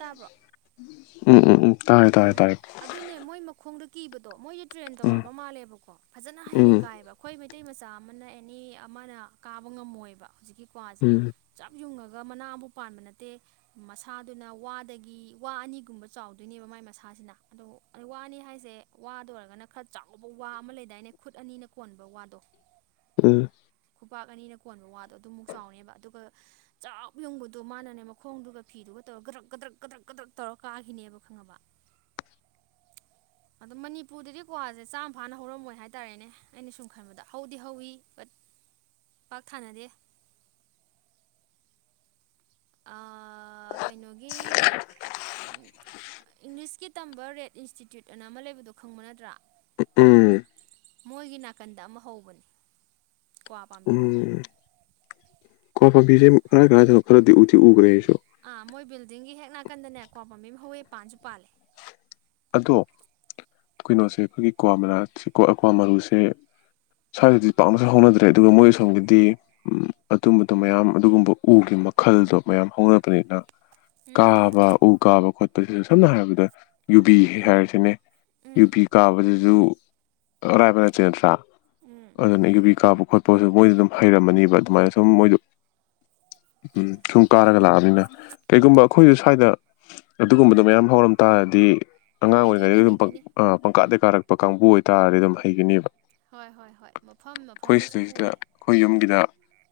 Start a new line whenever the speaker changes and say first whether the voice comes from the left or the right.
right: ꯇꯥꯕ꯭ꯔꯣ
left: ꯎꯝ ꯎꯝ ꯎꯝ ꯇꯥꯔꯦ ꯇꯥꯔꯦ
right: ꯎꯝ
left: ꯇꯥꯔꯦ
right: ꯑꯥꯗꯨꯅꯦ ꯃꯣꯏ ꯃꯈꯣꯡꯗ ꯀꯤꯕꯗꯣ ꯃꯣꯏ ꯇ꯭ꯔꯦꯟ
left: ꯎꯝ
right: ꯇꯧꯔꯕ ꯃꯥꯜꯂꯦꯕꯀꯣ ꯐꯖꯅ ꯍꯩꯅ
left: ꯎꯝ
right: ꯀꯥꯏꯕ ꯈꯣꯏ [unintelligible] ꯃꯩꯇꯩ ꯃꯆꯥ ꯑꯥꯃꯅ ꯑꯦꯅꯤ ꯑꯥꯃꯅ ꯀꯥꯕ ꯉꯝꯃꯣꯏꯕ ꯍꯧꯖꯤꯛꯀꯤ ꯀ꯭ꯋꯥꯖꯦ
left: ꯎꯝ
right: ꯆꯞ ꯌꯨꯡꯉꯒ ꯃꯅꯥ ꯑꯝꯕꯨꯛ ꯄꯥꯟꯕ ꯅꯠꯇꯦ ꯃꯁꯥꯗꯨꯅ ꯋꯥꯗꯒꯤ ꯋꯥ ꯑꯥꯅꯤꯒꯨꯝꯕ ꯆꯥꯎꯗꯣꯏꯅꯦꯕ ꯃꯥꯏ ꯃꯁꯥꯁꯤꯅ ꯑꯥꯗꯣ ꯋꯥꯅꯤ ꯍꯥꯏꯁꯦ ꯋꯥꯗ ꯑꯣꯏꯔꯒꯅ ꯈꯔ ꯆꯥꯎꯕ ꯋꯥ ꯑꯥꯃ ꯂꯩꯗꯥꯏꯅꯦ ꯈꯨꯠ ꯑꯥꯅꯤꯅ ꯀꯣꯟ [unintelligible] ꯋꯥꯗꯣ
left: ꯎꯝ
right: ꯈꯨꯄꯥꯛ ꯑꯥꯅꯤꯅ ꯀꯣꯟꯕ ꯋꯥꯗꯣ ꯑꯥꯗꯨꯃꯨꯛ ꯆꯥꯎꯅꯤꯕ ꯑꯥꯗꯨꯒ ꯆꯥꯞ ꯌꯨꯡꯕꯗꯣ ꯃꯥꯅꯅꯦ ꯃꯈꯣꯡꯗꯨꯒ ꯐꯤꯗꯨ [unintelligible] ꯀꯗ꯭ꯔꯛ ꯀꯗ꯭ꯔꯛ ꯀꯗ꯭ꯔꯛ ꯇꯧꯔꯒ ꯀꯥꯒꯤꯅꯤꯕ ꯈꯪꯉꯕ
left: [inaudible] [unintelligible]
right: ꯑꯗꯣ ꯃꯅꯤꯄꯨꯔꯗꯗꯤ ꯀ꯭ꯋꯥꯁꯦ ꯆꯥꯝ ꯐꯥꯅ ꯍꯧꯔꯝꯃꯣꯏ ꯍꯥꯏꯇꯥꯔꯦꯅꯦ ꯑꯩꯅ ꯁꯨꯝ ꯈꯟꯕꯗ ꯍꯧꯗꯤ ꯍꯧꯋꯤ ꯕꯠ ꯄꯥꯛ ꯊꯥꯅꯗꯦ
left: [inaudible] [unintelligible]
right: ꯑ ꯀꯩꯅꯣꯒꯤ
left: [unintelligible] [inaudible]
right: ꯏꯪꯂꯤꯁꯀꯤ ꯇꯝꯕ ꯔꯦꯠ ꯏꯟꯁꯇꯤꯇ꯭ꯌꯨꯠ ꯑꯅ ꯑꯃ ꯂꯩꯕꯗꯨꯣ ꯈꯪꯕ ꯅꯠꯇ꯭ꯔꯥ
left: ꯎꯝ
right: ꯃꯣꯏꯒꯤ ꯅꯥꯀꯟꯗ ꯑꯃ ꯍꯧꯕꯅꯤ ꯀ꯭ꯋꯥ ꯄꯥꯝꯕꯤ ꯑꯃ
left: ꯎꯝ ꯀ꯭ꯋꯥ ꯄꯥꯝꯕꯤꯁꯦ ꯀꯔꯥꯏ ꯀꯔꯥꯏ ꯗꯅꯣ ꯈꯔꯗꯤ ꯎꯗꯤ ꯎꯒ꯭ꯔꯦ ꯑꯩꯁꯨ
right: ꯑꯥ ꯃꯣꯏ ꯕꯤꯜꯗꯤꯡꯒꯤ ꯍꯦꯛ ꯅꯥꯀꯟꯗꯅꯦ ꯀ꯭ꯋꯥ ꯄꯥꯕꯤ ꯑꯃ ꯍꯧꯋꯦꯄꯥꯟꯁꯨ ꯄꯥꯜꯂꯦ
left: ꯑꯗꯣ ꯀꯩꯅꯣꯁꯦ ꯑꯩꯈꯣꯏꯒꯤ ꯀ꯭ꯋꯥ ꯀ꯭ꯋꯥ ꯃꯔꯨꯁꯦ ꯁ꯭ꯋꯥꯏꯗꯗꯤ ꯄꯥꯛꯅꯁꯨ ꯍꯧꯅꯗ꯭ꯔꯦ ꯑꯗꯨꯒ ꯃꯣꯏ ꯑꯁꯣꯝꯒꯤꯗꯤ ꯑꯗꯨꯝꯕꯗꯣ ꯃꯌꯥꯝ ꯑꯗꯨꯒꯨꯝꯕ ꯎꯒꯤꯕ ꯃꯈꯜꯗꯣ ꯃꯌꯥꯝ ꯍꯧꯅꯕꯅꯤꯅ
right: ꯎꯝ
left: ꯀꯥꯕ ꯎ ꯀꯥꯕ ꯈꯣꯠꯄ ꯁꯤꯗ ꯁꯝꯅ ꯍꯥꯏꯔꯕꯗ ꯌꯨꯕꯤ ꯍꯥꯏꯔꯤꯁꯤꯅꯦ
right: ꯎꯝ
left: ꯌꯨꯕꯤ ꯀꯥꯕꯗꯁꯨ ꯑꯔꯥꯏꯕ ꯅꯠꯇꯦ ꯅꯠꯇ꯭ꯔꯥ
right: ꯎꯝ
left: ꯑꯗꯨꯅ ꯌꯨꯕꯤ ꯀꯥꯕ ꯈꯣꯠꯄꯁꯨ ꯃꯣꯏꯁꯨ ꯑꯗꯨꯝ ꯍꯩꯔꯝꯃꯅꯦꯕ ꯑꯗꯨꯃꯥꯏꯅ ꯁꯨꯝ ꯃꯣꯏꯗꯣ [inaudible] [unintelligible] ꯎꯝ ꯁꯨꯝ ꯀꯥꯔꯒ ꯂꯥꯛꯑꯕꯅꯤꯅ ꯀꯩꯒꯨꯝꯕ ꯑꯩꯈꯣꯏꯁꯨ ꯁ꯭ꯋꯥꯏꯗ ꯑꯗꯨꯒꯨꯝꯕꯗꯣ ꯃꯌꯥꯝ ꯍꯧꯔꯝ ꯇꯥꯔ ꯗꯤ ꯑꯉꯥꯡ
right: ꯍꯩꯗꯣꯏꯅꯦ
left: ꯑꯣꯏꯔꯤꯉꯩꯗ ꯑꯗꯨꯝ ꯄꯪ
right: ꯍꯩꯗꯣꯏꯅꯦ
left: ꯄꯪꯀꯥꯗ
right: ꯎꯝ
left: ꯀꯥꯔꯛꯄ ꯀꯥꯡꯕꯨ ꯑꯣꯏꯇꯥꯔꯗꯤ ꯑꯗꯨꯝ ꯍꯩꯒꯅꯦꯕ
right: ꯍꯣꯏ ꯍꯣꯏ ꯍꯣꯏ ꯃꯐꯝ
left: ꯑꯩꯈꯣꯏ
right: ꯃꯐꯝꯗꯁꯨ
left: ꯁꯤꯗꯩꯁꯤꯗ
right: ꯄꯨꯔꯦ
left: ꯑꯩꯈꯣꯏ ꯌꯨꯝꯒꯤꯗ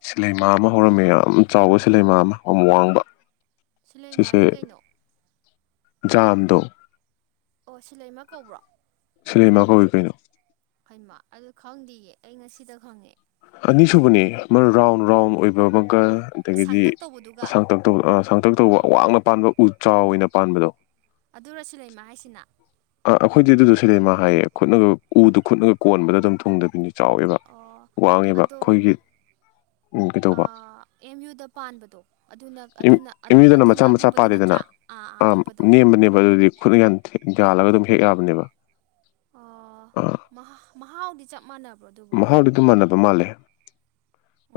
left: ꯁꯤꯂꯩꯃꯥ ꯑꯃ ꯍꯧꯔꯝꯃꯦ ꯌꯥꯝ ꯆꯥꯎꯕ ꯁꯤꯂꯩꯃꯥ ꯑꯃ ꯌꯥꯝ ꯋꯥꯡꯕ ꯁꯤꯁꯦ
right: ꯁꯤꯂꯩꯃꯥꯗꯤ ꯀꯩꯅꯣ
left: ꯖꯥꯝꯗꯣ
right: ꯑꯣ ꯁꯤ ꯂꯩꯃ ꯀꯧꯕ꯭ꯔꯣ
left: ꯁꯤꯂꯩꯃꯥ ꯀꯧꯋꯤ ꯀꯩꯅꯣ
right: ꯍꯩꯃ ꯑꯗꯨ ꯈꯪꯗꯤꯌꯦ ꯑꯩ ꯉꯁꯤꯗ ꯈꯪꯉꯦ
left: ꯑꯅꯤꯁꯨꯕꯅꯤ ꯑꯃ ꯔꯥꯎꯟ ꯔꯥꯎꯟ ꯑꯣꯏꯕ ꯑꯃ ꯀ ꯑꯗꯒꯤꯗꯤ
right: ꯁꯥꯡꯇꯛ ꯇꯧꯕꯗꯨꯒ
left: ꯁꯥꯡꯇꯛ ꯁꯥꯡꯇꯛ ꯇꯧꯕ
right: ꯑꯥ
left: ꯑꯋꯥꯡꯅ ꯄꯥꯟꯕ ꯎ ꯆꯥꯎ ꯑꯣꯏꯅ ꯄꯥꯟꯕꯗꯣ
right: ꯑꯗꯨꯔ ꯁꯤꯂꯩꯃ ꯍꯥꯏꯁꯤꯅ
left: ꯑ ꯑꯩꯈꯣꯏꯗꯤ ꯑꯗꯨꯗ ꯁꯤꯂꯩ ꯃꯥ ꯍꯥꯏꯌꯦ ꯈꯨꯠꯅꯒ ꯎꯗꯨ ꯈꯨꯠꯅꯒ ꯀꯣꯟꯕꯗ ꯑꯗꯨꯝ ꯊꯨꯡꯗꯕꯤꯅꯤ ꯆꯥꯎꯋꯦꯕ
right: ꯑꯣ
left: ꯋꯥꯡꯉꯦꯕ
right: ꯑꯗꯣ
left: ꯑꯩꯈꯣꯏꯒꯤ ꯎꯝ ꯀꯩꯗꯧꯕ
right: ꯑꯦꯝ ꯌꯨꯗ ꯄꯥꯟꯕꯗꯣ ꯑꯗꯨꯅ
left: ꯑꯦꯝ
right: ꯑꯗꯨꯅ
left: ꯑꯦꯝ ꯌꯨꯗꯅ
right: ꯑꯗꯨꯅ
left: ꯃꯆꯥ ꯃꯆꯥ
right: ꯑꯄꯤꯛꯄꯗꯣ
left: ꯄꯥꯜꯂꯤꯗꯅ
right: ꯅꯠꯇ꯭ꯔꯥ
left: ꯑꯥ
right: ꯑꯄꯤꯛꯄꯗꯣ ꯍꯣꯏ
left: ꯅꯦꯝꯕꯅꯦꯕ
right: ꯍꯣꯏ
left: ꯑꯗꯨꯗꯤ ꯈꯨꯠꯅꯟ ꯌꯥꯜꯂꯒ ꯑꯗꯨꯝ ꯍꯦꯛ ꯌꯥꯕꯅꯦꯕ ꯑꯥ
right: ꯑꯣ ꯃꯍꯥꯎꯗꯤ ꯆꯞ ꯃꯥꯟꯅꯕ꯭ꯔꯣ ꯑꯗꯨꯕꯣ
left: ꯃꯍꯥꯎꯗꯤ ꯑꯗꯨꯝ ꯃꯥꯟꯅꯕ ꯃꯥꯜꯂꯦ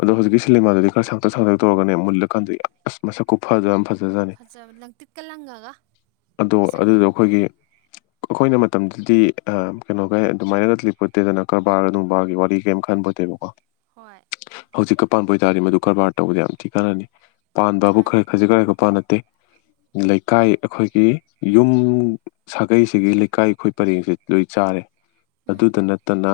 left: ꯑꯗꯣ ꯍꯧꯖꯤꯛꯀꯤ ꯁꯤꯂꯩꯃꯥꯗꯨꯗꯤ ꯈꯔ ꯁꯥꯡꯇꯛ ꯁꯥꯡꯇ ꯇꯧꯔꯒꯅꯦ ꯃꯨꯜꯂꯀꯥꯟꯗꯗꯤ ꯑꯁ ꯃꯁꯛꯀꯨ ꯈꯨꯐꯖ ꯑꯃ ꯐꯖ
right: ꯐꯖꯕ ꯂꯪꯇꯤꯛꯀ ꯂꯪꯉꯒ
left: ꯑꯗꯣ
right: ꯑꯁꯛ
left: ꯑꯗꯨꯗꯣ
right: ꯎꯝ
left: ꯑꯩꯈꯣꯏꯒꯤ ꯑꯩꯈꯣꯏꯅ ꯃꯇꯝꯗꯨꯗꯤ ꯑ ꯀꯩꯅꯣꯒꯩ ꯑꯗꯨꯃꯥꯏꯅꯒ ꯂꯩꯄꯣꯠꯇꯦꯗꯅ ꯀꯔꯕꯥꯔ ꯅꯨꯡꯕꯥꯒꯤ ꯋꯥꯔꯤ ꯀꯩꯝ ꯈꯟ [unintelligible]
right: ꯍꯣꯏ
left: ꯍꯧꯖꯤꯛꯀ ꯄꯥꯟꯕ ꯑꯣꯏꯇꯥꯥꯔꯗꯤ ꯃꯗꯨ ꯀꯔꯕꯥꯔ ꯇꯧꯕꯗ ꯌꯥꯝꯅ ꯊꯤ ꯀꯥꯟꯅꯅꯤ ꯄꯥꯟꯕꯕꯨ
right: ꯃꯥꯅꯦ
left: ꯈꯔ ꯈꯖꯤꯛ ꯈꯔꯒꯥ ꯈꯨꯄꯥꯟ ꯅꯠ ꯂꯩꯀꯥꯏ ꯑꯩꯈꯣꯏꯒꯤ ꯌꯨꯝ ꯁꯥꯒꯩꯁꯤꯒꯤ ꯂꯩꯀꯥꯏ ꯑꯩꯈꯣꯏ ꯄꯔꯦꯡꯁꯦ ꯂꯣꯏ ꯆꯥꯔꯦ
right: ꯎꯝ
left: ꯑꯗꯨꯗ ꯅꯠꯇꯅ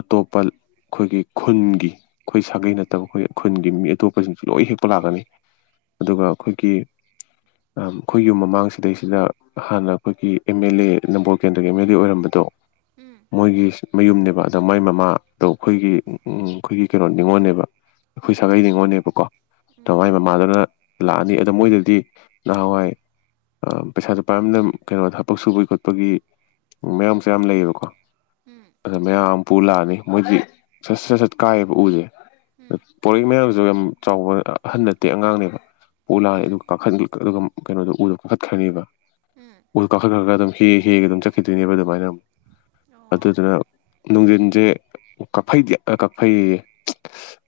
left: ꯑꯇꯣꯞꯄ ꯑꯩꯈꯣꯏꯒꯤ ꯈꯨꯟꯒꯤ ꯑꯩꯈꯣꯏ ꯁꯥꯒꯩ
right: ꯎꯝ
left: ꯅꯠꯇꯕ ꯑꯩꯈꯣꯏ ꯈꯨꯟꯒꯤ ꯃꯤ ꯑꯇꯣꯞꯄꯁꯤꯡ ꯂꯣꯏ ꯍꯦꯛꯄ ꯂꯥꯛꯀꯅꯤ ꯑꯗꯨꯒ ꯑꯩꯈꯣꯏꯒꯤ ꯑꯩꯈꯣꯏ ꯌꯨꯝ ꯃꯃꯥꯡꯁꯤꯗꯩꯁꯤꯗ ꯍꯥꯟꯅ ꯑꯩꯈꯣꯏꯒꯤ ꯑꯦꯝ ꯑꯦꯜ ꯑꯦ ꯅꯝꯕꯣꯜ ꯀꯦꯟꯗ꯭ꯔꯒꯤ ꯑꯦꯝ ꯑꯦꯜ ꯑꯦ ꯑꯣꯏꯔꯝꯕꯗꯣ
right: ꯎꯝ
left: ꯃꯣꯏꯒꯤ ꯃꯌꯨꯝꯅꯦꯕ ꯑꯗ ꯃꯥꯒꯤ ꯃꯃꯥꯗꯣ ꯑꯩꯈꯣꯏꯒꯤ ꯑꯩꯈꯣꯏꯒꯤ ꯀꯩꯅꯣ ꯅꯤꯉꯣꯜꯅꯦꯕ ꯑꯩꯈꯣꯏ
right: ꯎꯝ
left: ꯁꯥꯒꯩ ꯅꯤꯉꯣꯜꯅꯦꯕꯀꯣ ꯑꯗ ꯃꯥꯏ ꯃꯃꯥꯗꯨꯅ ꯂꯥꯛꯑꯅꯤ ꯑꯗ ꯃꯣꯏꯗꯗꯤ ꯅꯍꯥꯟꯋꯥꯏ ꯑ ꯄꯩꯁꯥꯗꯨ ꯄꯥꯏꯕꯅꯤꯅ ꯀꯩꯅꯣ ꯊ ꯕꯛ ꯁꯨꯕꯒꯤ ꯈꯣꯠꯄꯒꯤ ꯃꯌꯥꯡ ꯃꯆꯥ ꯌꯥꯝ ꯂꯩꯌꯦꯕꯀꯣ
right: ꯎꯝ
left: ꯑꯗ ꯃꯌꯥꯡ ꯑꯃ ꯄꯨ ꯂꯥꯛꯑꯅꯤ ꯃꯣꯏꯗꯤ ꯁꯠ ꯁꯠ ꯁꯠ ꯀꯥꯏꯌꯦꯕ ꯎꯁꯦ
right: ꯎꯝ
left: ꯄꯣꯔꯛꯏꯕ ꯃꯌꯥꯡꯁꯨ ꯌꯥꯝ ꯆꯥꯎꯕ ꯑꯍꯟ ꯅꯠꯇꯦ ꯑꯉꯥꯡꯅꯦꯕ ꯄꯨꯂꯥꯛꯑꯅꯦ
right: ꯎꯝ
left: ꯑꯗꯨ ꯀꯥꯈꯠꯍꯟꯂꯤꯕ ꯑꯗꯨꯒ ꯀꯩꯅꯣꯗꯣ ꯎꯗꯣ ꯀꯥꯈꯠꯈ꯭ꯔꯅꯦꯕ
right: ꯎꯝ ꯎꯝ
left: ꯎ ꯀꯥꯈꯠ ꯈ꯭ꯔꯒ ꯑꯗꯨꯝ ꯍꯦꯛ ꯍꯦꯛꯒ ꯑꯗꯨꯝ ꯆꯠꯈꯤꯗꯣꯏꯅꯦꯕ ꯑꯗꯨꯃꯥꯏꯅ ꯑꯃꯨꯛ
right: ꯑꯣ
left: ꯑꯗꯨꯗꯨꯅ ꯅꯨꯡꯗꯤꯟꯁꯦ ꯀꯛꯐꯩꯗꯤ ꯑ ꯀꯛꯐꯩꯌꯦ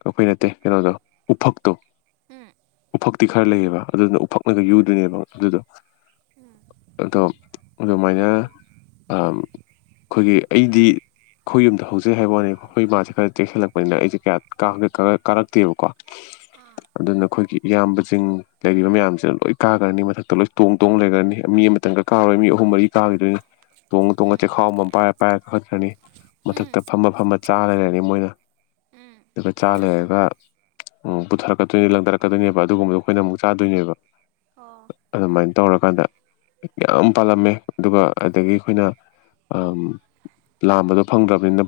left: ꯀꯥꯛꯐꯩ ꯅꯠꯇꯦ ꯀꯩꯅꯣꯗ ꯎꯐꯛꯇꯣ
right: ꯎꯝ
left: ꯎꯐꯛꯇꯤ ꯈꯔ ꯂꯩꯑꯦꯕ ꯑꯗꯨꯅ ꯎꯐꯛꯅꯒ ꯌꯨꯗꯨꯏꯅꯦꯕ ꯑꯗꯨꯗꯣ
right: ꯎꯝ
left: ꯑꯗꯣ ꯑꯗꯨꯃꯥꯏꯅ ꯑ ꯑꯩꯈꯣꯏꯒꯤ ꯑꯩꯗꯤ ꯑꯩꯈꯣꯏ ꯌꯨꯝꯗ ꯍꯧꯖꯩ ꯍꯥꯏꯕ ꯋꯥꯅꯤ ꯑꯩꯈꯣꯏ ꯃꯥꯁꯦ ꯈꯔ ꯆꯦꯛꯁꯤꯜꯂꯛꯄꯅꯤꯅ ꯑꯩꯁꯦ ꯀꯌꯥ ꯀꯥꯒꯦ ꯀꯥ ꯀꯥꯔꯛꯇꯦꯕꯀꯣ
right: ꯑꯥ
left: ꯑꯗꯨꯅ ꯑꯩꯈꯣꯏꯒꯤ ꯏꯌꯥꯝꯕꯁꯤꯡ ꯂꯩꯔꯤꯕ ꯃꯌꯥꯝꯁꯤꯅ ꯂꯣꯏ ꯀꯥꯈ꯭ꯔꯅꯤ ꯃꯊꯛꯇ ꯂꯣꯏ ꯇꯣꯡ ꯇꯣꯡ ꯂꯩꯈ꯭ꯔꯅꯤ ꯃꯤ ꯑꯃꯇꯪꯒ ꯀꯥꯔꯣꯏ ꯃꯤ ꯑꯍꯨꯝ ꯃꯔꯤ ꯀꯥꯒꯤꯗꯣꯏꯅꯤ ꯇꯣꯡꯉ ꯇꯣꯡꯉꯒ
right: ꯎꯝ
left: ꯆꯦꯈꯥꯎ ꯑꯃꯃꯝ ꯄꯥꯏꯔ ꯄꯥꯏꯔ ꯀꯥꯈꯠꯈ꯭꯭ꯔꯅꯤ
right: ꯎꯝ
left: ꯃꯊꯛꯇ ꯐꯝꯃ ꯐꯝꯃ ꯆꯥ ꯂꯩꯔꯅꯤ ꯃꯣꯏꯅ
right: ꯎꯝ
left: ꯑꯗꯨꯒ ꯆꯥ ꯂꯩꯔꯒ ꯎꯝ ꯄꯨꯊꯔꯛꯀꯗꯣꯏꯅꯦ ꯂꯪ ꯗꯔꯛꯀꯗꯣꯏꯅꯦꯕ ꯑꯗꯨꯒꯨꯝꯕꯗꯣ ꯑꯩꯈꯣꯏꯅ ꯑꯃꯨꯛ ꯆꯥꯗꯣꯏꯅꯦꯕ
right: ꯑꯣ
left: ꯑꯗꯨꯃꯥꯏꯅ ꯇꯧꯔꯀꯥꯟꯗ ꯌꯥꯝ ꯄꯥꯜꯂꯝꯃꯦ ꯑꯗꯨꯒ ꯑꯗꯒꯤ ꯑꯩꯈꯣꯏꯅ ꯑ ꯂꯥꯝꯕꯗꯣ ꯐꯪꯗ꯭ꯔꯕꯅꯤꯅ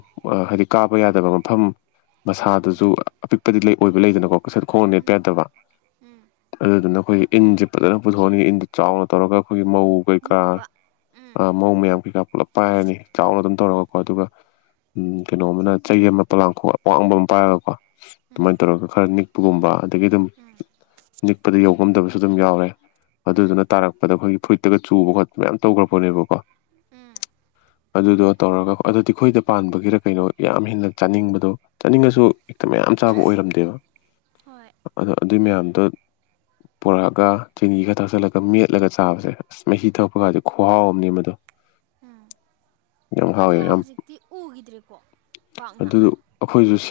left: ꯍꯥꯏꯗꯤ ꯀꯥꯕ ꯌꯥꯗꯕ ꯃꯐꯝ ꯃꯁꯥꯗꯨꯁꯨ ꯑꯄꯤꯛꯄꯗꯤ ꯂꯩ ꯑꯣꯏꯕ ꯂꯩꯗꯅꯀꯣ ꯁꯠ ꯈꯣꯡꯅ ꯅꯦꯠꯄ ꯌꯥꯗꯕ ꯑꯗꯨꯗꯨꯅ ꯑꯩꯈꯣꯏꯒꯤ ꯏꯟꯖꯦ ꯐꯖꯅ ꯄꯨꯊꯣꯛꯑꯅꯤ ꯏꯟꯗ ꯆꯥꯎꯅ ꯇꯧꯔꯒ ꯑꯩꯈꯣꯏꯒꯤ ꯃꯧ ꯀꯩꯀꯥ
right: ꯅꯤꯛꯄ ꯎꯝ
left: ꯑ ꯃꯧ ꯃꯌꯥꯝ ꯀꯩꯀꯥ ꯄꯨꯂꯞ ꯄꯥꯏꯔꯅꯤ ꯆꯥꯎꯅ ꯑꯗꯨꯝ ꯇꯧꯔꯒꯀꯣ ꯑꯗꯨꯒ ꯎꯝ ꯀꯩꯅꯣ ꯑꯃꯅ ꯆꯩ ꯑꯃꯅ ꯄꯣꯂꯥꯡꯈꯣꯛ ꯑꯋꯥꯡꯕ ꯑꯃ ꯄꯥꯏꯔꯒꯀꯣ ꯑꯗꯨꯃꯥꯏꯅ ꯇꯧꯔꯒ ꯈꯔ ꯅꯤꯛꯄꯒꯨꯝꯕ ꯑꯗꯒꯤ ꯑꯗꯨꯝ ꯅꯤꯛꯄꯗ ꯌꯧ ꯉꯝꯗꯕꯁꯨ ꯑꯗꯨꯝ ꯌꯥꯎꯔꯦ
right: ꯎꯝ
left: ꯑꯗꯨꯗꯨꯅ ꯇꯥꯔꯛꯄꯗ ꯑꯩꯈꯣꯏꯒꯤ ꯐꯨꯔꯤꯠꯇꯒ ꯆꯨꯕ ꯈꯣꯠꯄ ꯃꯌꯥꯝ ꯇꯧꯒꯔꯄꯣꯠꯅꯦꯀꯣ
right: ꯎꯝ
left: ꯑꯗꯨꯗꯣ ꯇꯧꯔꯒ ꯑꯗꯨꯗꯤ ꯑꯩꯈꯣꯏꯗ ꯄꯥꯟꯕꯒꯤꯔ ꯀꯩꯅꯣ ꯌꯥꯝ ꯍꯦꯟꯅ ꯆꯥꯅꯤꯡꯕꯗꯣ ꯆꯥꯅꯤꯡꯉꯁꯨ ꯍꯦꯛꯇ ꯃꯌꯥꯝ ꯆꯥꯕ ꯑꯣꯏꯔꯝꯗꯦꯕ
right: ꯍꯣꯏ
left: ꯑꯗꯣ ꯑꯗꯨꯏ ꯃꯌꯥꯝ ꯑꯗꯣ ꯄꯣꯔꯛꯑꯒ ꯆꯤꯅꯤ ꯈꯔ ꯊꯥꯛꯆꯜꯂꯒ ꯃꯦꯠꯂꯒ ꯆꯥꯕꯁꯦ ꯑꯁ ꯃꯍꯤ ꯊꯛꯄ ꯒꯗꯤ ꯈꯨꯍꯥꯎ ꯑꯃꯅꯦ ꯃꯗꯣ
right: ꯎꯝ
left: ꯌꯥꯝ
right: ꯑꯗꯣ
left: ꯍꯥꯎꯋꯦ ꯌꯥꯝ
right: ꯍꯧꯖꯤꯛꯇꯤ ꯎꯒꯤꯗ꯭ꯔꯦꯀꯣ ꯄꯥꯛꯅ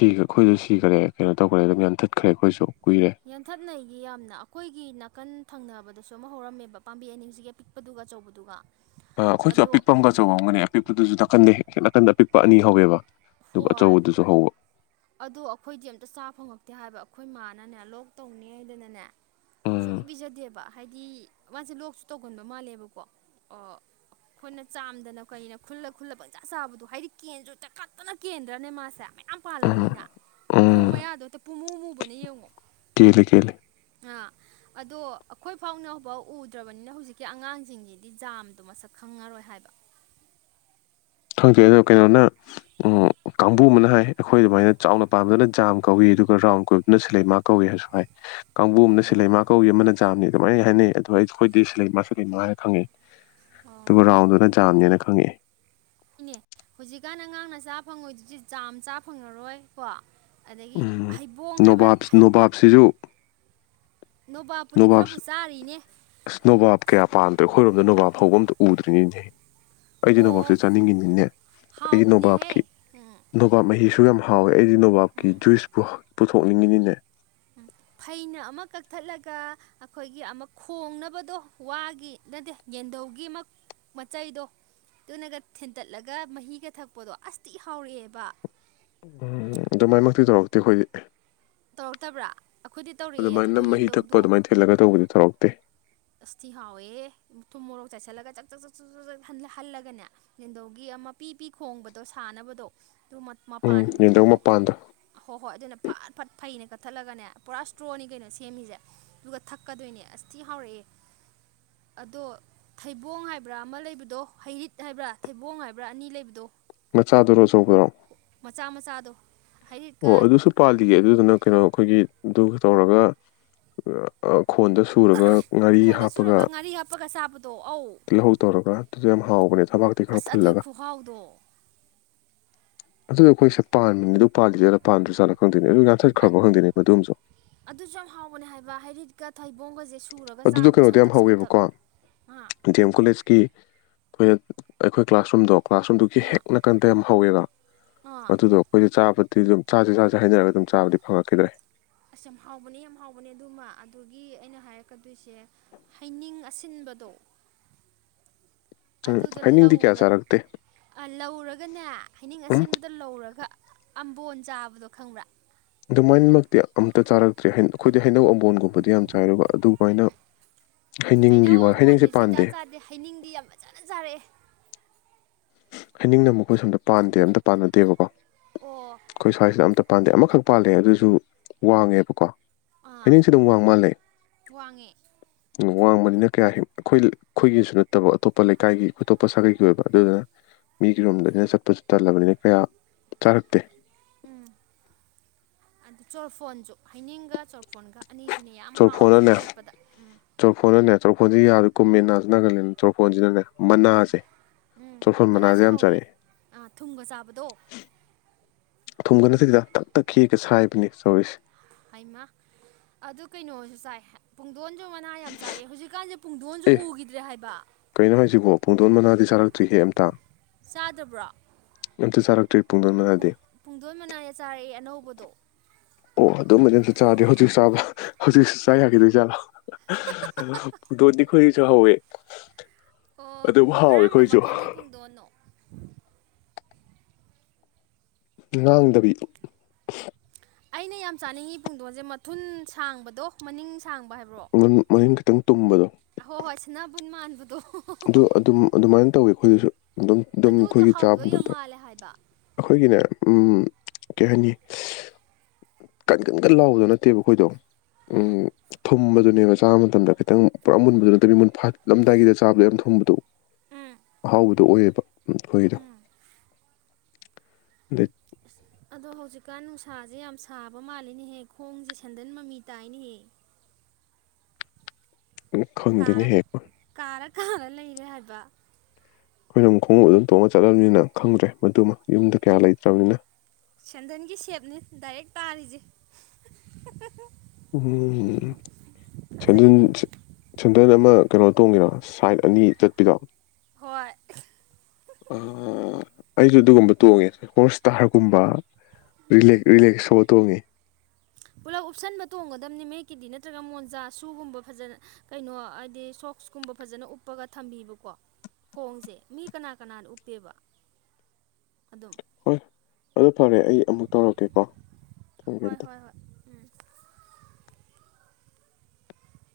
left: ꯏꯒ ꯑꯩꯈꯣꯏꯁꯨ ꯁꯤꯈꯒ꯭ꯔꯦ ꯀꯩꯅꯣ ꯇꯧꯈ꯭ꯔꯦ ꯑꯗꯨꯝ ꯌꯥꯟꯊꯠꯈ꯭ꯔꯦ ꯑꯩꯈꯣꯏꯁꯨ ꯀꯨꯏꯔꯦ
right: ꯌꯥꯟꯊꯠꯅꯩꯌꯦ ꯌꯥꯝꯅ ꯑꯩꯈꯣꯏꯒꯤ ꯅꯥꯀꯟ ꯊꯪꯅꯕꯗ ꯑꯗꯁꯨ ꯑꯃ ꯍꯧꯔꯝꯃꯦꯕ ꯄꯥꯝꯕꯤ ꯑꯅꯤꯁꯤꯒꯤ ꯑꯄꯤꯛꯄꯗꯨꯒ ꯑꯆꯧꯕꯗꯨꯒ
left: ꯑ ꯑꯩꯈꯣꯏꯁꯨ
right: ꯑꯗꯣ
left: ꯑꯄꯤꯛꯄ ꯑꯃ ꯑꯆꯧꯕ ꯑꯃꯒꯅꯦ ꯑꯄꯤꯛꯄꯗꯨꯁꯨ ꯅꯥꯀꯟꯗ ꯅꯥꯀꯟꯗ ꯑꯄꯤꯛꯄ ꯑꯅꯤ ꯍꯧꯋꯦꯕ ꯑꯗꯨꯒ
right: ꯍꯣꯏ
left: ꯑꯆꯧꯕꯗꯨꯁꯨ ꯍꯧꯕ
right: ꯑꯗꯣ ꯑꯩꯈꯣꯏꯗꯤ ꯑꯝꯇ ꯆꯥ ꯐꯪꯉꯛꯇꯦ ꯍꯥꯏꯕ ꯑꯩꯈꯣꯏ ꯃꯥꯥ ꯅꯅꯦ ꯂꯣꯛ ꯇꯧꯅꯦ ꯍꯥꯏꯗꯅꯅꯦ
left: ꯎꯝ
right: ꯁꯨꯛꯄꯤ ꯄꯤꯖꯗꯦꯕ ꯍꯥꯏꯗꯤ ꯃꯥꯁꯦ ꯂꯣꯛꯁꯨ ꯇꯧꯒꯟꯕ ꯃꯥꯜꯂꯦꯕꯀꯣ ꯑꯣ ꯑꯩꯈꯣꯏꯅ ꯆꯥꯝꯗꯅ ꯀꯩꯅ ꯈꯨꯜꯂ ꯈꯨꯜꯂ ꯄꯪꯆꯥ ꯆꯥꯕꯗꯣ ꯍꯥꯏꯗꯤ ꯀꯦꯟꯁꯨ ꯇꯈꯠ ꯐꯖꯟꯅ ꯀꯦꯟꯗ꯭ꯔꯅꯦ ꯃꯥꯁꯦ ꯃꯌꯥꯝ
left: ꯎꯝ
right: ꯄꯥꯜꯂꯕꯅꯤꯅ ꯃꯈꯣꯡ
left: ꯎꯝ
right: ꯃꯌꯥꯗꯣ ꯍꯛꯇ ꯄꯨꯨꯝꯃꯨ ꯃꯨꯕꯅꯦ ꯌꯦꯡꯉꯣ
left: ꯀꯦꯜꯂꯤ ꯀꯦꯜꯂꯤ
right: ꯑ ꯑꯗꯣ ꯑꯩꯈꯣꯏ ꯐꯥꯎꯅꯐꯥꯎ ꯎꯗ꯭ꯔꯕꯅꯤꯅ ꯍꯧꯖꯤꯛꯀꯤ ꯑꯉꯥꯡꯁꯤꯡꯁꯤꯗꯤ ꯖꯥꯝꯗꯣ ꯃꯁꯛ ꯈꯪꯉꯔꯣꯏ ꯍꯣꯏ ꯍꯥꯏꯕ
left: [inaudible] ꯈꯪꯖꯩ ꯑꯗꯣ ꯀꯩꯅꯣꯅ ꯎꯝ ꯀꯥꯡꯕꯨ ꯑꯃꯅ ꯍꯥꯏ ꯑꯩꯈꯣꯏ ꯑꯗꯨꯃꯥꯏꯅ ꯆꯥꯎꯅ ꯄꯥꯟꯕꯗꯨꯅ ꯖꯝ ꯀꯧꯏ ꯑꯗꯨꯒ ꯔꯥꯎꯟ ꯀꯣꯏꯕꯗꯨꯅ ꯁꯤꯂꯦꯃꯥ ꯀꯧꯋꯦ ꯍꯥꯏꯁꯨ ꯍꯥꯏ ꯀꯥꯡꯕꯨ ꯑꯃꯅ
right: ꯑꯣ
left: ꯁꯤꯂꯩꯃ ꯀꯧꯏ ꯑꯃꯅ ꯖꯥꯝꯅꯤ ꯑꯗꯨꯃꯥꯏꯅ ꯍꯥꯏꯅꯩ ꯑꯗꯣ ꯑꯩꯈꯣꯏꯗꯤ ꯁꯤꯂꯩꯃ ꯁꯤꯂꯩꯃ ꯍꯥꯏꯔ ꯈꯪꯉꯦ ꯑꯗꯨꯒ ꯔꯥꯎꯟꯗꯨꯅ ꯖꯝꯅꯦꯅ ꯈꯪꯉꯛꯑꯦ
right: ꯍꯣꯏꯅꯦ ꯍꯧꯖꯤꯛꯀꯥꯟ ꯑꯉꯥꯡꯅ ꯆꯥ ꯐꯪꯉꯣꯏꯗ꯭ꯔꯤꯁꯦ ꯖꯝ ꯆꯥ ꯐꯪꯉꯔꯣꯏ ꯀꯣ ꯑꯗꯒꯤ
left: ꯎꯝ
right: ꯍꯩꯕꯣꯡ ꯍꯥꯏꯕ
left: ꯅꯣꯕꯥꯞ
right: ꯊꯩ ꯍꯩ
left: ꯅꯣꯕꯥꯞꯁꯨ ꯑꯁ ꯅꯣꯕꯞ ꯀꯌꯥ ꯄꯥꯟꯕꯗꯦ ꯑꯩꯈꯣꯏꯔꯣ ꯑꯗꯣ ꯅꯣꯕꯞ ꯍꯧꯕꯝꯗꯣ ꯎꯗ꯭ꯔꯤꯅꯤꯍꯦ ꯑꯩꯗꯤ
right: ꯑꯣ
left: ꯅꯣꯕꯥꯞꯁꯦ ꯆꯥꯅꯤꯡꯉꯤꯅꯤꯅꯦ ꯑꯩꯒꯤ
right: ꯍꯥꯎꯕꯅꯦꯍꯦ
left: ꯅꯣꯕꯥꯞꯀꯤ
right: ꯎꯝ
left: ꯅꯣꯕꯥꯞ ꯃꯍꯤꯁꯨ ꯌꯥꯝ ꯍꯥꯎꯋꯦ ꯑꯩꯗꯤ ꯅꯣꯕꯥꯞꯀꯤ ꯖꯨꯏꯁ ꯄꯨ ꯄꯨꯊꯣꯛꯅꯤꯡꯉꯤꯅꯤꯅꯦ
right: ꯐꯩꯅ ꯑꯃ ꯀꯛꯊꯠꯂꯒ ꯑꯩꯈꯣꯏꯒꯤ ꯑꯃ ꯈꯣꯡꯅꯕꯗꯣ ꯋꯥꯒꯤ ꯅꯠꯇꯦ ꯌꯦꯗꯧꯒꯤ ꯑꯃꯛ ꯃꯆꯩꯗꯣ ꯑꯗꯨꯅꯒ ꯊꯤꯟꯇꯠꯂꯒ ꯃꯍꯤꯒ ꯊꯛꯄꯗꯣ ꯑꯁ ꯊꯤꯍꯥꯎꯔꯛꯑꯦꯕ
left: ꯎꯝ ꯑꯗꯨꯃꯥꯏꯃꯛꯇꯤ ꯇꯧꯔꯛꯇꯦ ꯑꯩꯈꯣꯏꯗꯤ
right: ꯇꯧꯔꯛꯇꯕ꯭ꯔꯥ ꯑꯩꯈꯣꯏꯗꯤ ꯇꯧꯔꯛꯑꯦ
left: ꯑꯗꯨꯃꯥꯏꯅ
right: ꯑꯗꯨꯗꯣ
left: ꯃꯍꯤ ꯊꯛꯄ
right: ꯌꯦꯟꯗꯧꯗꯣ
left: ꯑꯗꯨꯃꯥꯏꯅ ꯊꯤꯂꯒ ꯇꯧꯕꯗꯤ ꯇꯧꯔꯛꯇꯦ
right: ꯑꯁꯊꯤ ꯍꯥꯎꯋꯦ ꯊꯨꯝ ꯃꯣꯔꯣꯛ ꯆꯥꯏꯁꯤꯜꯂꯒ ꯆꯥꯛ ꯆꯥꯛ ꯆꯥꯛ ꯍꯜꯂꯒꯅꯦ ꯌꯦꯟꯙꯧꯒꯤ ꯑꯃ ꯃꯄꯤ ꯄꯤ ꯈꯣꯡꯕꯗꯣ ꯁꯥꯟꯅꯕꯗꯣ ꯑꯗꯨ
left: ꯎꯝ
right: ꯃꯄꯥꯟꯒꯤ
left: ꯌꯦꯟꯗꯧ
right: ꯃꯈꯣꯛꯇꯣ
left: ꯃꯄꯥꯟꯗꯣ
right: ꯑ ꯍꯣꯏ ꯍꯣꯏ ꯑꯗꯨꯅ ꯐꯠ ꯐꯠ ꯐꯩꯅ ꯀꯛꯊꯠꯂꯒꯅꯦ ꯄꯨꯔꯥ ꯏꯁꯇ꯭ꯔꯣꯅꯤ ꯀꯩꯅꯣ ꯁꯦꯝꯃꯤꯁꯦ ꯑꯗꯨꯒ ꯊꯛꯀꯗꯣꯏꯅꯦ ꯑꯁ ꯊꯤ ꯍꯥꯎꯔꯛꯑꯦ
left: [inaudible]
right: ꯑꯗꯣ ꯊꯩꯕꯣꯡ ꯍꯥꯏꯕ꯭ꯔꯥ ꯑꯃ ꯂꯩꯕꯗꯣ ꯍꯩꯔꯤꯠ ꯍꯥꯏꯕ꯭ꯔꯥ ꯊꯩꯕꯣꯡ ꯍꯥꯏꯕ꯭ꯔꯥ ꯑꯅꯤ ꯂꯩꯕꯗꯣ
left: ꯃꯆꯥꯥ ꯑꯗꯨ ꯔꯣ
right: ꯃꯆꯥ ꯃꯆꯥꯗꯣ ꯍꯩꯔꯤꯠꯀ
left: ꯑꯣ ꯑꯗꯨꯁꯨ ꯄꯥꯜꯂꯤꯒꯦ ꯑꯗꯨꯗꯨꯅ ꯀꯩꯅꯣ ꯑꯩꯈꯣꯏꯒꯤꯗꯨ ꯇꯧꯔꯒ ꯈꯣꯟꯗ ꯁꯨꯔꯒ ꯉꯥꯔꯤ
right: ꯈꯣꯟꯗ
left: ꯍꯥꯞꯄꯒ
right: ꯆꯨꯔꯒ ꯉꯥꯔꯤ ꯍꯥꯞꯄꯒ ꯆꯥꯕꯗꯣ ꯑꯧ
left: ꯇꯤꯜꯍꯧ ꯇꯧꯔꯒ ꯑꯗꯨꯗꯣ ꯌꯥꯝ ꯍꯥꯎꯕ ꯊꯕꯛꯇꯤ ꯈꯔ
right: ꯑꯁ ꯑꯗꯨꯏ
left: ꯐꯨꯜꯂꯒ
right: ꯈꯨꯍꯥꯎꯗꯣ
left: ꯑꯗꯨꯗꯣ ꯑꯩꯈꯣꯏꯁꯤꯗ ꯄꯥꯟꯕꯅꯤ ꯑꯗꯨ ꯄꯥꯟꯜꯂꯤ ꯆꯠꯂ ꯄꯥꯟꯗ꯭ꯔ ꯆꯠꯂ ꯈꯪ
right: ꯑꯗꯨꯁꯨ ꯌꯥꯝ ꯍꯥꯎꯒꯅꯤ ꯍꯥꯏꯕ ꯍꯥꯏꯔꯤꯠꯀ
left: ꯑꯗꯨꯗꯣ ꯀꯩꯅꯣꯗꯤ ꯌꯥꯝ ꯍꯧꯋꯦꯕꯀꯣ
right: ꯉꯥ
left: ꯗꯤ ꯑꯦꯝ ꯀꯣꯂꯦꯖꯀꯤ ꯑꯩꯈꯣꯏꯅ ꯑꯩꯈꯣꯏ ꯀ꯭ꯂꯥꯁꯔꯨꯝꯗꯣ ꯀ꯭ꯂꯥꯁꯔꯨꯝꯗꯨꯒꯤ
right: ꯉꯥ
left: ꯍꯦꯛ ꯅꯥꯀꯟꯗ ꯌꯥꯝ ꯍꯧꯋꯦꯕ
right: ꯑꯥ
left: ꯃꯗꯨꯗꯣ ꯑꯩꯈꯣꯏꯗ ꯆꯥꯕ ꯑꯗꯨ ꯑꯗꯨꯝ ꯆꯥꯁꯦ ꯆꯥꯁꯦ ꯍꯩꯅꯔꯒ ꯑꯗꯨꯝ ꯆꯥꯕꯗꯤ ꯐꯪꯉꯛꯈꯤꯗ꯭ꯔꯦ
right: ꯑꯁ ꯌꯥꯝ ꯍꯥꯎꯕꯅꯦ ꯌꯥꯝ ꯍꯥꯎꯕꯅꯦ ꯑꯗꯨꯃ ꯑꯗꯨꯒꯤ ꯑꯩꯅ ꯍꯥꯏꯔꯛꯀꯗꯣꯏꯁꯦ ꯍꯩꯅꯤꯡ ꯑꯁꯤꯟ ꯕꯗꯣ
left: ꯎꯝ ꯍꯩꯅꯤꯡꯗꯤ ꯀꯌꯥ
right: ꯂꯧꯔ
left: ꯆꯥꯔꯛꯇꯦ
right: ꯂꯧꯔꯒꯅꯦ ꯍꯩꯅꯤꯡ
left: ꯎꯝ
right: ꯑꯁꯦꯟꯕꯗꯤ ꯂꯧꯔꯒ ꯑꯝꯕꯣꯟ ꯆꯥꯕꯗꯣ ꯈꯪꯕ꯭ꯔꯥ
left: ꯑꯗꯨꯃꯥꯏꯅꯃꯛꯇꯤ ꯑꯝꯇ ꯆꯥꯔꯛꯇ꯭ꯔꯦ ꯑꯩꯈꯣꯏꯗꯤ ꯍꯩꯅꯧ ꯑꯝꯕꯣꯟꯒꯨꯝꯕꯗꯤ ꯌꯥꯝ ꯆꯥꯏ ꯑꯗꯨꯒ ꯑꯗꯨꯃꯥꯏꯅ ꯍꯩꯅꯤꯡꯒꯤ
right: ꯍꯩꯅꯧ
left: ꯋꯥ ꯍꯩꯅꯤꯡꯁꯦ
right: ꯑꯃꯝꯕꯣꯟꯗꯤ
left: ꯄꯥꯟꯗꯦ
right: ꯁꯨꯡꯆꯥꯥ ꯆꯥꯗꯦ ꯍꯩꯅꯤꯡꯗꯤ ꯌꯥꯝ ꯐꯖꯅ ꯆꯥꯔꯛꯑꯦ
left: ꯍꯥꯏꯅꯤꯡꯅ ꯑꯃꯨꯛ ꯑꯩꯈꯣꯏ ꯁꯣꯝꯗ ꯄꯥꯟꯗꯦ ꯑꯝꯇ ꯄꯥꯟꯅꯗꯦꯕꯀꯣ
right: ꯑꯣ
left: ꯑꯩꯈꯣꯏ ꯁ꯭ꯋꯥꯏꯁꯤꯗ ꯑꯝꯇ ꯄꯥꯟꯗꯦ ꯑꯃꯈꯛ ꯄꯥꯜꯂꯦ ꯑꯗꯨꯁꯨ ꯋꯥꯡꯉꯦꯕꯀꯣ
right: ꯑꯥ
left: ꯍꯥꯏꯅꯤꯡꯁꯨ ꯑꯗꯨꯝ ꯋꯥꯡ ꯃꯥꯜꯂꯦ
right: ꯋꯥꯡꯉꯦ
left: ꯋꯥꯡꯕꯅꯤꯅ ꯀꯌꯥ ꯍꯦꯛ ꯑꯩꯈꯣꯏ ꯑꯩꯈꯣꯏꯒꯤꯁꯨ ꯅꯠꯇꯕ ꯑꯇꯣꯞꯄ ꯂꯩꯀꯥꯏꯒꯤ ꯑꯇꯣꯞꯄ ꯁꯥꯒꯩꯒꯤ ꯑꯣꯏꯕ ꯑꯗꯨꯗꯨꯅ ꯃꯤꯒꯤ ꯔꯣꯝꯗꯅꯤꯅ ꯆꯠꯄꯁꯨ ꯇꯜꯂꯕꯅꯤꯅ ꯀꯌꯥ ꯆꯥꯔꯛꯇꯦ
right: ꯎꯝ ꯑꯗꯨ ꯆꯣꯔꯐꯣꯟꯁꯨ ꯍꯩꯅꯤꯡꯒ ꯆꯣꯔꯐꯣꯟꯒ ꯑꯅꯤꯁꯤꯅꯦ ꯌꯥꯝ ꯍꯥꯎꯔꯤꯖꯦ
left: ꯆꯣꯔꯐꯣꯟꯅꯅꯦ
right: ꯃꯦꯠꯄꯗ ꯎꯝ
left: ꯈꯣꯟꯖꯤ ꯌꯥꯖꯨ ꯀꯨꯝꯃꯦ ꯅꯥꯖꯨ ꯅꯥꯒꯜꯂꯦ ꯅ ꯆꯣꯔꯣꯐꯣꯟꯖꯤꯅꯅꯦ
right: ꯎꯝ ꯃꯅꯥꯁꯨ
left: ꯌꯥꯝ
right: ꯍꯥꯎꯋꯦ
left: ꯆꯥꯔꯛꯑꯦ
right: ꯑꯥ ꯊꯨꯝꯒ ꯆꯥꯕꯗꯣ
left: ꯊꯨꯝꯒꯅꯠꯇꯦꯗꯗ ꯇꯛ ꯇꯛ ꯈꯤꯒ ꯁꯥꯏꯕꯅꯤ ꯁꯣꯔꯤ
right: ꯍꯥꯏꯃꯥ ꯑꯗꯨ ꯀꯩꯅꯣꯖꯨ ꯆꯥꯏ ꯄꯨꯡ ꯄꯨꯡꯗꯣꯟꯖꯨ ꯃꯅꯥ ꯌꯥꯝ ꯆꯥꯔꯛꯑꯦ ꯍꯧꯖꯤꯛꯀꯥꯟꯖꯦ ꯄꯨꯡꯗꯣꯟꯖꯨ
left: ꯑꯦ
right: ꯎꯈꯤꯗ꯭ꯔꯦ ꯍꯥꯏꯕꯥ
left: ꯀꯩꯅꯣ ꯍꯥꯏꯁꯤꯕꯣ ꯄꯨꯡꯗꯣꯟ ꯃꯅꯥꯗꯤ ꯆꯥꯔꯛꯇ꯭ꯔꯤꯍꯦ ꯑꯝꯇꯥ
right: ꯆꯥꯗꯕ꯭ꯔꯣ
left: ꯇ ꯆꯥꯔꯛꯇ꯭ꯔꯤ ꯄꯨꯡꯗꯣꯟ
right: ꯄꯨꯡ
left: ꯃꯅꯥꯗꯤ
right: ꯄꯨꯡꯗꯣꯟ ꯃꯅꯥꯖꯦ ꯆꯥꯔꯛꯑꯦ ꯑꯅꯧꯕꯗꯣ
left: ꯑꯣ ꯑꯗꯨ ꯃꯗꯤ ꯑꯝꯇ ꯆꯥꯗ꯭ꯔꯤ ꯍꯧꯖꯤꯛ ꯆꯥꯕ ꯍꯧꯖꯤꯛꯁꯨ ꯆꯥ ꯌꯥꯒꯤꯗꯣꯏꯖꯥꯠꯂꯣ ꯍ ꯍ ꯗꯣꯗꯤ ꯈꯣꯏꯒꯤꯁꯨ ꯍꯧꯋꯦ
right: ꯑꯣ
left: ꯑꯗꯨꯕꯨ ꯍꯥꯎꯋꯦ
right: ꯀꯔꯝꯕ
left: ꯑꯩꯈꯣꯏꯖꯨ
right: ꯃꯈꯜꯒꯤ ꯄꯨꯡꯗꯣꯟꯅꯣ
left: ꯉꯥꯡꯗꯕꯤ
right: ꯑꯩꯅ ꯌꯥꯝ ꯆꯥꯅꯤꯡꯑꯤ ꯄꯨꯡꯗꯣꯟꯖꯦ ꯃꯊꯨꯟ ꯁꯥꯡꯕꯗꯣ ꯃꯅꯤꯡ ꯁꯥꯡꯕ ꯍꯥꯏꯕ꯭ꯔꯣ
left: ꯇꯪ ꯇꯨꯝꯕꯗꯣ
right: ꯍꯣ ꯍꯣꯏ ꯁ꯭ꯅꯥꯕꯨꯟ ꯃꯥꯟꯕꯗꯣ
left: ꯑꯗꯨ ꯑꯗꯨꯝ ꯑꯗꯨꯃꯥꯏꯟꯅ ꯇꯧꯋꯤ ꯑꯩꯈꯣꯏꯗꯨꯁꯨ ꯑꯗꯨꯝ ꯗꯨꯝ
right: ꯑꯗꯨꯗꯣ
left: ꯑꯩꯈꯣꯏꯒꯤ ꯆꯥꯕ
right: ꯍꯥꯎꯗꯣꯏ ꯌꯥꯝ
left: ꯃꯇꯝꯗ
right: ꯃꯥꯜꯂꯦ ꯍꯥꯏꯕ
left: ꯑꯈꯣꯏꯒꯤꯅꯦ ꯎꯝ ꯀꯩ ꯍꯥꯏꯅꯤ ꯀꯟ ꯀꯟ ꯀꯟ ꯂꯥꯎꯕꯗꯣ ꯅꯠꯇꯦꯕ ꯑꯩꯈꯣꯏꯗꯣ ꯎꯝ ꯊꯨꯝꯕꯗꯨꯅꯦꯕ ꯆꯥꯕ ꯃꯇꯝꯗ ꯈꯤꯇꯪ ꯄꯨꯔꯥ ꯃꯨꯟꯕꯗꯨ ꯅꯠꯇꯕ ꯃꯤ ꯃꯨꯟꯐꯥꯠꯂꯝꯗꯥꯏꯒꯤꯗ ꯆꯥꯕꯗ ꯌꯥꯝ ꯊꯨꯝꯕꯗꯣ
right: ꯎꯝ
left: ꯑꯍꯥꯎꯕꯗꯣ ꯑꯣꯏꯌꯦꯕ ꯑꯩꯈꯣꯏꯒꯤꯗꯣ
right: ꯎꯝ
left: ꯗꯩ
right: ꯑꯗꯣ ꯍꯧꯖꯤꯛꯀꯥꯟ ꯅꯨꯡꯁꯥꯖꯦ ꯌꯥꯝ ꯁꯥꯕ ꯃꯥꯜꯂꯤꯅꯦꯍꯦ ꯈꯣꯡꯁꯦ ꯁꯦꯟꯗꯟ ꯃꯃꯤ ꯇꯥꯏꯅꯦꯍꯦ
left: [inaudible] ꯈꯪꯗꯦꯅꯦ ꯍꯦ
right: ꯑꯥꯍ ꯂꯩꯔꯦ ꯍꯥꯏꯕꯥ
left: ꯑꯩꯈꯣꯏꯅꯃꯨꯛ ꯈꯣꯡꯎꯞ ꯑꯗꯨꯝ ꯇꯣꯡꯉ ꯆꯠꯂꯝꯅꯤꯅ ꯈꯪꯗ꯭ꯔꯦ ꯃꯗꯨꯃ ꯌꯨꯝꯗ ꯀꯌꯥ ꯂꯩꯇ꯭ꯔꯝꯅꯤꯅ
right: ꯁꯦꯟꯗꯟꯒꯤ ꯁꯦꯞꯅꯤ ꯗꯥꯏꯔꯦꯛ ꯇꯥꯔꯤꯖꯦ ꯍ ꯍ
left: ꯎꯝ ꯁꯦꯟꯗꯟ
right: ꯐꯖꯩꯅꯦ
left: ꯁꯦꯟꯗꯟ ꯑꯝ ꯑꯃꯥ ꯀꯩꯅꯣ ꯇꯣꯡꯉꯤꯔꯣ ꯁꯥꯏꯠ ꯑꯅꯤ ꯆꯠꯄꯤꯗꯣ
right: ꯍꯣꯏ ꯍꯣꯏ
left: ꯑꯥ ꯑꯩꯖꯨ ꯑꯗꯨꯒꯨꯝꯕ ꯇꯣꯡꯉꯦ ꯍꯣꯔꯁ ꯁꯇꯥꯔꯒꯨꯝꯕꯥ ꯔꯤꯂꯦꯛ ꯔꯤꯂꯦꯛꯁꯣ ꯇꯣꯡꯉꯦ
right: ꯄꯨꯂꯞ ꯎꯞꯁꯟꯕ ꯇꯣꯡꯒꯗꯝꯅꯤ ꯃꯌꯦꯛꯀꯤꯗꯤ ꯅꯠꯇ꯭ꯔꯒ ꯃꯣꯟꯖꯥ ꯁꯨꯒꯨꯝꯕ ꯐꯖꯅ ꯀꯩꯅꯣ ꯍꯥꯏꯗꯤ ꯁꯣꯛ ꯁ ꯀꯨꯝꯕ ꯐꯖꯅ ꯎꯞꯄꯒ ꯊꯝꯕꯤꯕꯀꯣ ꯈꯣꯡꯖꯦ ꯃꯤ ꯀꯅꯥ ꯀꯅꯥꯅ ꯎꯞꯄꯦꯕꯥ ꯑꯗꯨꯝ
left: ꯍꯣꯏ ꯑꯗꯨ ꯐꯔꯦ ꯑꯩ ꯑꯃꯨꯛ ꯇꯧꯔꯛꯀꯦꯀꯣ ꯊꯝꯒꯦ
right: ꯍꯣꯏ ꯍꯣꯏ ꯍꯣꯏ ꯎꯝ